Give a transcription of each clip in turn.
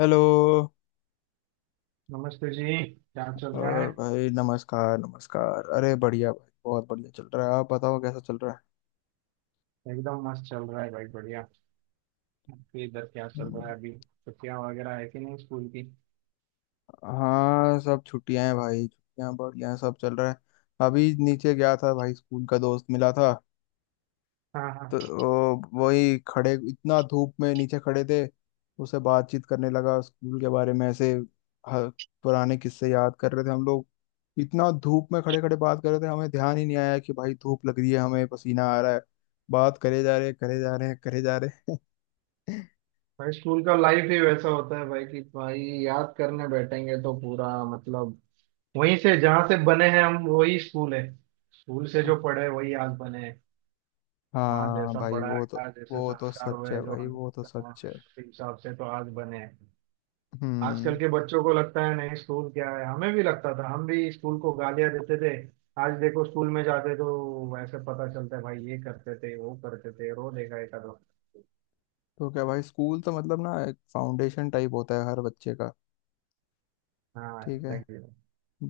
Hello. नमस्ते जी। क्या चल रहा है? और भाई, नमस्कार नमस्कार। अरे बढ़िया भाई, बहुत बढ़िया चल रहा है। आप बताओ, कैसा चल रहा है? एकदम मस्त चल रहा है भाई बढ़िया। आपके इधर क्या चल रहा हम्म, है? अभी छुट्टियां वगैरह है कि नहीं स्कूल की? हाँ सब छुट्टियां हैं भाई, छुट्टियां बढ़िया हैं, सब चल रहा है। अभी नीचे गया था भाई, स्कूल का दोस्त मिला था। हाँ हाँ। तो वही खड़े, इतना धूप में नीचे खड़े थे। उससे बातचीत करने लगा स्कूल के बारे में, ऐसे ह- पुराने किस्से याद कर रहे थे हम लोग। इतना धूप में खड़े खड़े बात कर रहे थे, हमें ध्यान ही नहीं आया कि भाई धूप लग रही है, हमें पसीना आ रहा है। बात करे जा रहे, करे जा रहे, करे जा रहे। भाई स्कूल का लाइफ ही वैसा होता है भाई कि भाई याद करने बैठेंगे तो पूरा मतलब वहीं से जहाँ से बने हैं हम वही स्कूल है। स्कूल से जो पढ़े वही आज बने हैं। वहाँ हाँ जैसा भाई, पढ़ाया वो तो गया जैसे वो तो संस्कार सच हुए है जो भाई, हमें वो तो वहाँ सच है। उसी हिसाब से तो आज बने हैं। आजकल हम्म। के बच्चों को लगता है नहीं स्कूल क्या है, हमें भी लगता था, हम भी स्कूल को गालियां देते थे। आज देखो स्कूल में जाते तो ऐसे पता चलता है भाई ये करते थे वो करते थे, रो देगा एक दो। तो क्या भाई, स्कूल तो मतलब ना एक फाउंडेशन टाइप होता है हर बच्चे का। हाँ ठीक है। सही।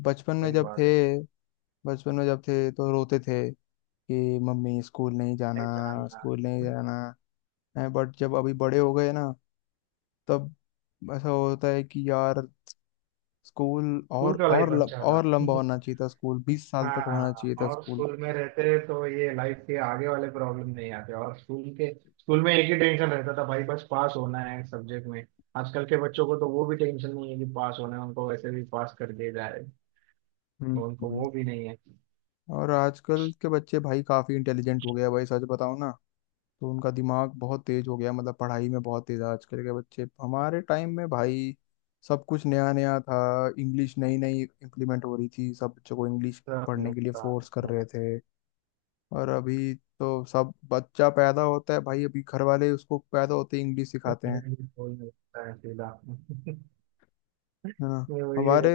बचपन में सही जब थे बात है। बचपन में जब थे तो रोते थे कि मम्मी, स्कूल नहीं जाना, नहीं जानना। स्कूल नहीं जाना। बट जब अभी बड़े हो गए ना, तब ऐसा होता है कि यार, स्कूल स्कूल और का लाइफ और ल, अच्छा था। और लंबा होना चाहिए था, स्कूल 20 साल तक होना हाँ चाहिए था और स्कूल। स्कूल में रहते तो ये लाइफ के आगे वाले प्रॉब्लम नहीं आते, और स्कूल के। स्कूल में एक ही टेंशन रहता था भाई, बस पास होना है सब्जेक्ट में। आजकल के बच्चों को तो वो भी टेंशन नहीं है कि पास होना है, उनको वैसे भी पास कर दिया जाए। हम्म। तो उनको हम्म। वो भी नहीं है। और आजकल के बच्चे भाई काफी इंटेलिजेंट हो गया भाई, सच बताऊं ना, तो उनका दिमाग बहुत तेज हो गया, मतलब पढ़ाई में बहुत तेज है आजकल के बच्चे। हमारे टाइम में भाई सब कुछ नया नया था, इंग्लिश नई नई इम्प्लीमेंट हो रही थी, सब बच्चों को इंग्लिश सब नहीं पढ़ने के लिए होता फोर्स कर है। रहे थे। और अभी तो सब बच्चा पैदा होता है भाई, अभी घर वाले उसको पैदा होते ही इंग्लिश सिखाते कोई हैं। नहीं होता है अकेला। है ना। तो वही है। हमारे,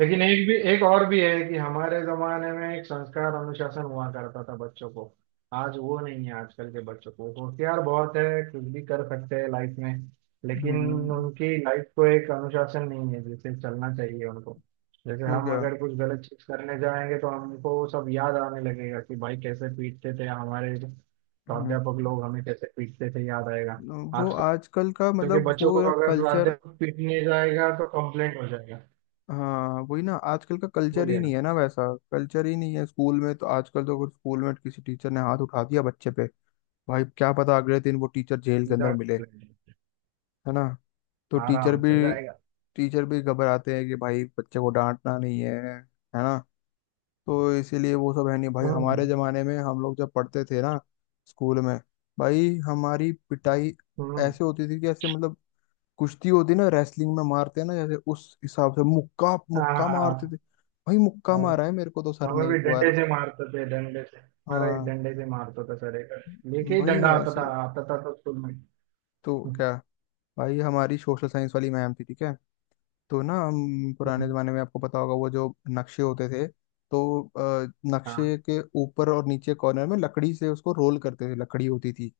लेकिन एक और भी है कि हमारे जमाने में एक संस्कार अनुशासन हुआ करता था बच्चों को। आज वो नहीं है। आजकल के बच्चों को होशियार बहुत है। कुछ भी कर सकते हैं लाइफ में। लेकिन हम्म, उनकी लाइफ को एक अनुशासन नहीं है जैसे चलना चाहिए उनको। जैसे तो हम क्या, अगर कुछ गलत चीज करने जाएंगे तो हमको वो सब याद आने लगेगा कि भाई कैसे पीटते थे हमारे हम्म, प्राध्यापक लोग, हमें कैसे पीटते थे याद आएगा। वो आजकल आजकल का के मतलब बच्चों को वो अगर कल्चर। प्राध्यापक पीटने जाएगा तो कंप्लेंट हो जाएगा। हाँ वही ना, आजकल का वो कल्चर ही नहीं लेना है ना वैसा। कल्चर ही नहीं है स्कूल में। तो आजकल तो अगर स्कूल में किसी टीचर ने हाथ उठा दिया बच्चे पे, भाई क्या पता अगले दिन वो टीचर जेल के अंदर सीधा मिले। complaint, है ना। तो टीचर आराम भी, से जाएगा। टीचर भी घबराते हैं कि भाई बच्चे को डांटना नहीं है। है ना। तो इसीलिए वो सब है नहीं भाई। हम्म, हमारे जमाने में हम लोग जब पढ़ते थे ना स्कूल में, भाई हमारी पिटाई हम्म। ऐसे होती थी कि ऐसे मतलब, कुश्ती होती ना, रेसलिंग में मारते हैं ना जैसे, उस हिसाब से मुक्का हाँ मुक्का हाँ मारते हाँ, थे। भाई मुक्का हम- मारा है मेरे को तो सर हमें ने भी एक डंडे बार। से मारते थे। डंडे से हमारा एक हाँ। डंडे से मारता था सर, एक लेके ही भाई डंडा ये आता था, ऐसे, आता था तो स्कूल में। तो हम्म, क्या भाई हमारी सोशल साइंस वाली मैम थी, ठीक है। तो ना हम पुराने हम्म, जमाने में, आपको पता होगा, वो जो नक्शे होते थे, तो हाँ नक्शे के ऊपर और नीचे कॉर्नर में लकड़ी से उसको रोल करते थे, लकड़ी होती थी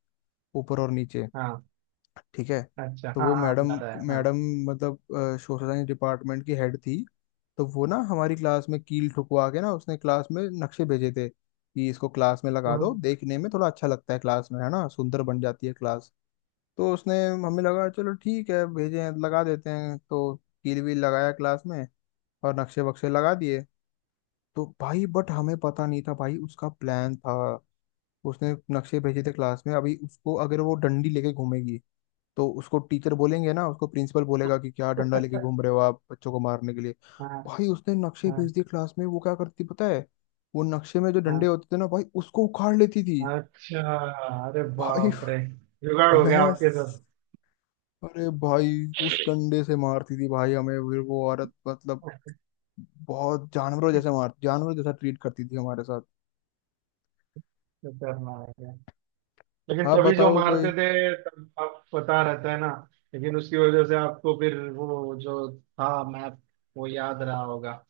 ऊपर और नीचे, हाँ। ठीक है। अच्छा, तो हाँ वो हाँ, मैडम, याद आया, हाँ। मैडम मतलब सोशल साइंस डिपार्टमेंट की हेड थी। तो वो ना हमारी क्लास में कील ठुकवा के ना, उसने क्लास में नक्शे भेजे थे कि इसको क्लास में लगा दो, हम्म, देखने में थोड़ा अच्छा लगता है क्लास में, है ना, सुंदर बन जाती है क्लास। तो उसने, हमें लगा चलो ठीक है, भेजे हैं लगा देते हैं। तो कील वील लगाया क्लास में और नक्शे वक्शे लगा दिए। तो भाई, बट हमें पता नहीं था भाई उसका प्लान था। उसने नक्शे भेजे थे क्लास में, अभी उसको अगर वो डंडी लेके घूमेगी तो उसको टीचर बोलेंगे ना, उसको प्रिंसिपल बोलेगा कि क्या डंडा लेके घूम रहे हो आप, बच्चों को मारने के लिए। हाँ भाई उसने नक्शे हाँ भेज दिए क्लास में, वो क्या करती पता है, वो नक्शे में जो डंडे हाँ। होते थे ना भाई, उसको उखाड़ लेती थी। अच्छा। अरे भाई बाप रे। जुगाड़ हो गया मैं, आपके साथ। अरे भाई उस डंडे से मारती थी भाई हमें, फिर वो औरत मतलब बहुत जानवरों जैसे मार, जानवरों जैसा ट्रीट करती थी हमारे साथ। खतरनाक है। लेकिन आप तभी जो बताओ मारते कोई, थे तब आप पता रहता है ना। लेकिन उसकी वजह से आपको फिर वो जो था मैप वो याद रहा होगा,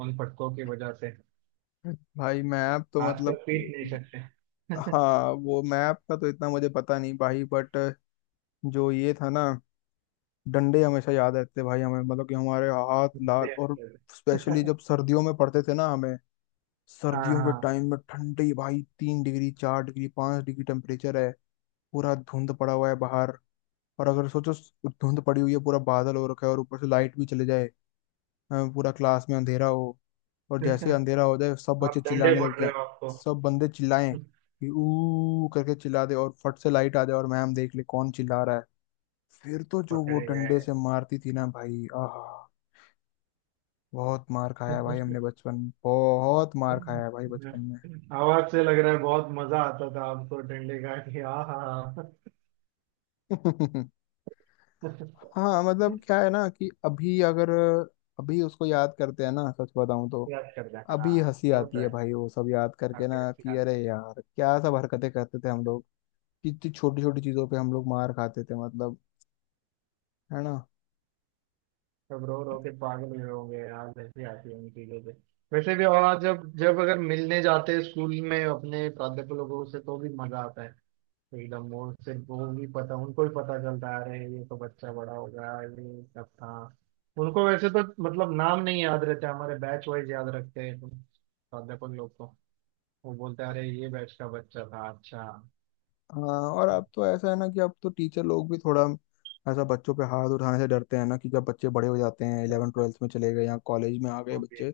उन फटकों की वजह से। भाई मैप तो आजकल मतलब, पीट नहीं सकते। हाँ वो मैप का तो इतना मुझे पता नहीं भाई, बट जो ये था ना, डंडे हमेशा याद रहते भाई हमें, मतलब कि हमारे हाथ लाल। इसलिए और याद रहता स्पेशली है। जब सर्दियों में पड़ते थे ना हमें, हाँ सर्दियों के हाँ। टाइम में ठंडी, भाई 3 डिग्री, 4 डिग्री, 5 डिग्री टेम्परेचर है, पूरा धुंध पड़ा हुआ है बाहर। और अगर सोचो, धुंध पड़ी हुई है, पूरा बादल हो रखा है, और ऊपर से लाइट भी चले जाए, पूरा क्लास में अंधेरा हो, और जैसे ही अंधेरा हो जाए सब बच्चे आप डंडे चिल्लाने फोड़ लग रहे जाए, हो आपको। सब बंदे चिल्लाएं कि ऊ करके चिल्ला दे, और फट से लाइट आ जाए और मैम देख ले कौन चिल्ला रहा है। फिर तो जो वो पकड़े गए। डंडे से मारती थी ना भाई, आहा। बहुत मार खाया है भाई हमने बचपन, बहुत मार खाया है भाई बचपन में। आवाज से लग रहा है बहुत मजा आता था आपको डंडे का, कि हाँ हाँ। हाँ। हाँ मतलब क्या है ना कि अभी अगर, अभी उसको याद करते हैं ना, सच बताऊं तो याद करता है, हाँ। अभी हंसी वो आती तो है है। भाई वो सब याद करके आपकी ना, अच्छी कि बात अरे है। यार क्या सब हरकतें करते थे हम लोग। कितनी छोटी छोटी चीजों पे हम लोग मार खाते थे मतलब। है ना। सब रो रो के पागल हुए होंगे यार, ऐसी आती है उन चीजों से। वैसे भी, और जब जब अगर मिलने जाते हैं स्कूल में अपने प्राध्यापक लोगों से तो भी मजा आता है। एकदम वो से वो भी पता, उनको भी पता चलता है अरे ये तो बच्चा बड़ा हो गया, ये सब था। उनको वैसे तो मतलब नाम नहीं याद रहते, हमारे बैच वाइज याद रखते हैं तो प्राध्यापक लोग को। वो बोलते हैं अरे ये बैच का बच्चा था, अच्छा। हाँ और अब तो ऐसा है ना कि अब तो टीचर लोग भी थोड़ा ऐसा बच्चों पे हाथ उठाने से डरते हैं ना, कि जब बच्चे बड़े हो जाते हैं, इलेवन ट्वेल्थ में चले गए या कॉलेज में आ गए वो भी है। बच्चे,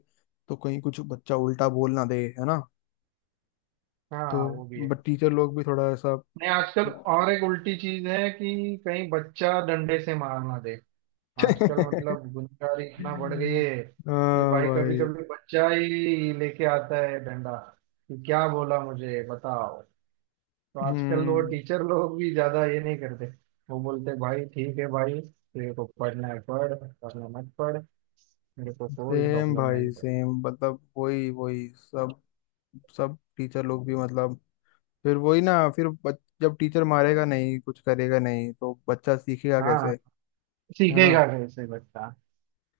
तो कहीं कुछ बच्चा उल्टा बोल ना दे। है ना। तो, हाँ वो भी है। बट टीचर लोग भी थोड़ा ऐसा। नहीं आजकल और एक उल्टी चीज है कि कहीं बच्चा डंडे से मार ना दे। आजकल मतलब गुनहगारी इतना बढ़ गई है कि हाँ भाई कभी भाई। कभी बच्चा ही लेके आता है डंडा कि क्या बोला मुझे बताओ। तो आजकल वो हम्म। टीचर लोग भी ज्यादा ये नहीं करते। वो बोलते भाई ठीक है भाई तेरे को पढ़ना है पढ़, पढ़ना मत पढ़, मेरे को कोई सेम प्रॉब्लम नहीं भाई है। सेम, मतलब वही वही सब, सब टीचर लोग भी मतलब फिर वही ना, फिर जब टीचर मारेगा नहीं, कुछ करेगा नहीं तो बच्चा सीखेगा हाँ। कैसे। है ना। सीखेगा कैसे बच्चा।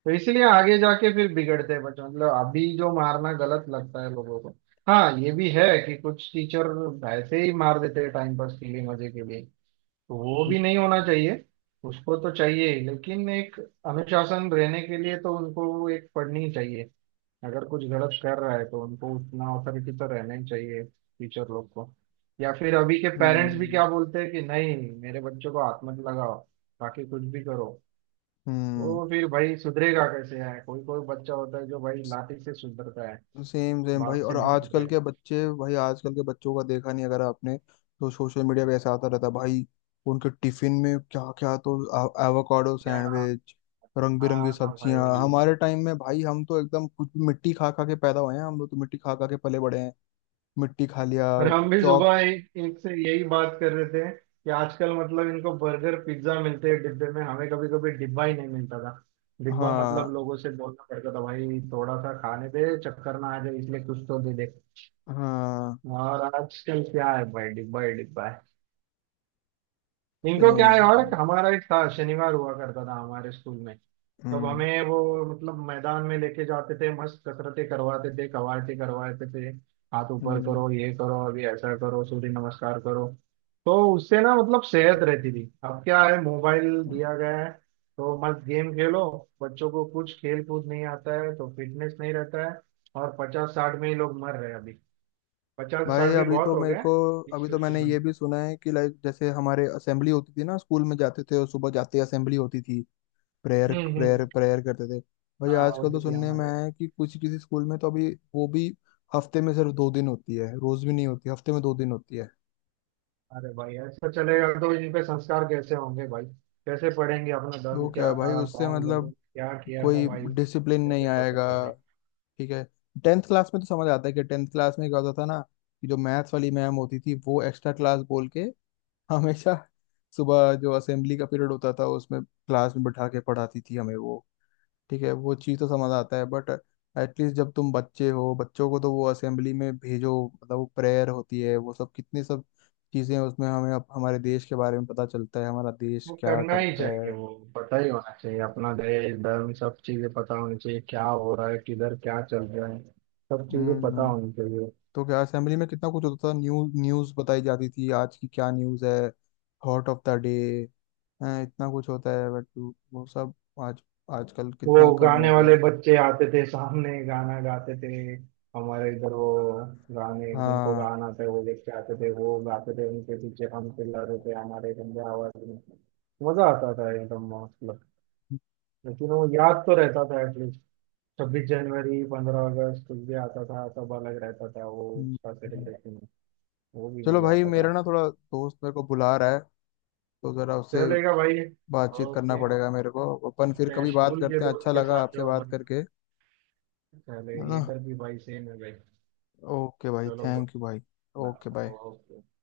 तो इसलिए आगे जाके फिर बिगड़ते हैं बच्चे, मतलब अभी जो मारना गलत लगता है लोगों को। हाँ ये भी है कि कुछ टीचर ऐसे ही मार देते हैं, टाइम पास के लिए, मजे के लिए। तो वो हम्म। भी नहीं होना चाहिए। उसको तो चाहिए ही, लेकिन एक अनुशासन रहने के लिए तो उनको एक पढ़नी चाहिए। अगर कुछ गलत कर रहा है तो उनको उतना अथॉरिटी तो रहना ही चाहिए टीचर लोग को। या फिर अभी के पेरेंट्स भी क्या बोलते हैं कि नहीं मेरे बच्चों को हाथ मत लगाओ, बाकी कुछ भी करो। हम्म। वो फिर भाई सुधरेगा कैसे? है कोई कोई बच्चा होता है जो भाई लाठी से सुधरता है, सेम सेम भाई। बात से और नहीं आजकल सुधरेगा। के बच्चे भाई, आजकल के बच्चों का देखा नहीं अगर आपने तो, सोशल मीडिया पे ऐसा आता रहता है, भाई उनके टिफिन में क्या क्या, तो एवोकाडो क्या? सैंडविच, रंग बिरंगी हाँ ना सब्जियां। भाई। हमारे टाइम में भाई हम तो एकदम कुछ भी मिट्टी खा खा के पैदा हुए हैं, हम लोग तो मिट्टी खा खा के पले बड़े हैं। मिट्टी खा लिया अरे हम भी चौक। सुबह एक एक से यही बात कर रहे थे कि आजकल मतलब इनको बर्गर पिज्जा मिलते हैं डिब्बे में, हमें कभी कभी डिब्बा ही नहीं मिलता था। डिब्बा हाँ मतलब लोगों से बोलना पड़ता था भाई थोड़ा सा खाने दे, चक्कर ना आ जाए, इसलिए कुछ तो दे दे। हाँ और आजकल क्या है भाई डिब्बा ही डिब्बा है। इनको सेम। क्या है, और हमारा एक था शनिवार हुआ करता था हमारे स्कूल में। तब हम्म। हमें वो मतलब मैदान में लेके जाते थे, मस्त कसरतें करवाते थे, कवायते करवाते थे। हाथ ऊपर हम्म। करो, ये करो, अभी ऐसा करो, सूर्य नमस्कार करो। तो उससे ना मतलब सेहत रहती थी, अब क्या है मोबाइल दिया गया है तो मस्त गेम खेलो। बच्चों को कुछ खेल कूद नहीं आता है तो फिटनेस नहीं रहता है। और 50 60 में ही लोग मर रहे हैं अभी। पचास भाई साठ भी अभी बहुत तो हो मेरे गए। को, इस अभी तो मैंने किस्म। ये भी सुना है कि लाइक जैसे हमारे असेंबली होती थी ना, स्कूल में जाते थे और सुबह जाते ही असेंबली होती थी, प्रेयर हम्म, प्रेयर हम्म। प्रेयर करते थे। भाई हाँ आजकल होती तो थी सुनने में हमारे। आया है कि कुछ किसी स्कूल में तो अभी वो भी हफ्ते में सिर्फ 2 दिन होती है, रोज भी नहीं होती, हफ्ते में 2 दिन होती है। अरे भाई ऐसा चलेगा तो इनके संस्कार कैसे होंगे भाई? कैसे पढ़ेंगे, अपना धर्म तो क्या क्या है था, भाई, उससे कौन लोग मतलब क्या किया था, कोई भाई डिसिप्लिन नहीं कैसे पता आएगा। चलेगा? ठीक है, टेंथ क्लास में तो समझ आता है कि टेंथ क्लास में क्या होता था ना, कि जो मैथ्स वाली मैम होती थी, वो एक्स्ट्रा क्लास बोल के हमेशा सुबह जो असेंबली का पीरियड होता था उसमें क्लास में बैठा के पढ़ाती थी हमें वो। ठीक है, वो चीज़ तो समझ आता है बट, एटलीस्ट जब तुम बच्चे हो बच्चों को तो वो असेंबली में भेजो, मतलब वो प्रेयर होती है, वो सब कितनी सब चीज़ें उसमें हमें हमारे देश के बारे में पता चलता है, हमारा देश वो क्या करना ही करता चाहिए। है। वो पता ही होना चाहिए, अपना देश धर्म सब चीजें पता होनी चाहिए, क्या हो रहा है किधर क्या चल रहा है। सब चीजें पता हम्म। होनी चाहिए। तो क्या, असेंबली में कितना कुछ होता था, न्यूज़ बताई जाती थी, आज की क्या न्यूज़ है, थॉट ऑफ द डे, इतना कुछ होता है बट वो सब आज, आजकल वो कितना कम गाने हो गया। वाले बच्चे आते थे सामने गाना गाते थे। हमारे इधर वो गाने जिनको हाँ। गाना था वो लेके आते थे, वो गाते थे, उनके पीछे हम चिल्लाते थे, हमारे गंदे आवाज में। मजा आता था एकदम, मतलब। लेकिन वो याद तो रहता था एटलीस्ट। 26 जनवरी, 15 अगस्त, कुछ भी आता था सब अलग रहता था वो हम्म, उसका हम्म। सेलिब्रेशन। वो भी चलो मजा भाई आता था। मेरा ना थोड़ा दोस्त मेरे को बुला रहा है, तो जरा उससे चलेगा भाई। बातचीत करना ओके। पड़ेगा मेरे को। अपन फिर मिलते हैं कभी बात स्कूल के करते हैं, दोस्त अच्छा के लगा साथ आपसे जो बात भाई। करके। चले है ना। इधर भी भाई सेम है भाई। ओके भाई, चलो bro। थैंक यू भाई। Nah, okay No bye. no, no.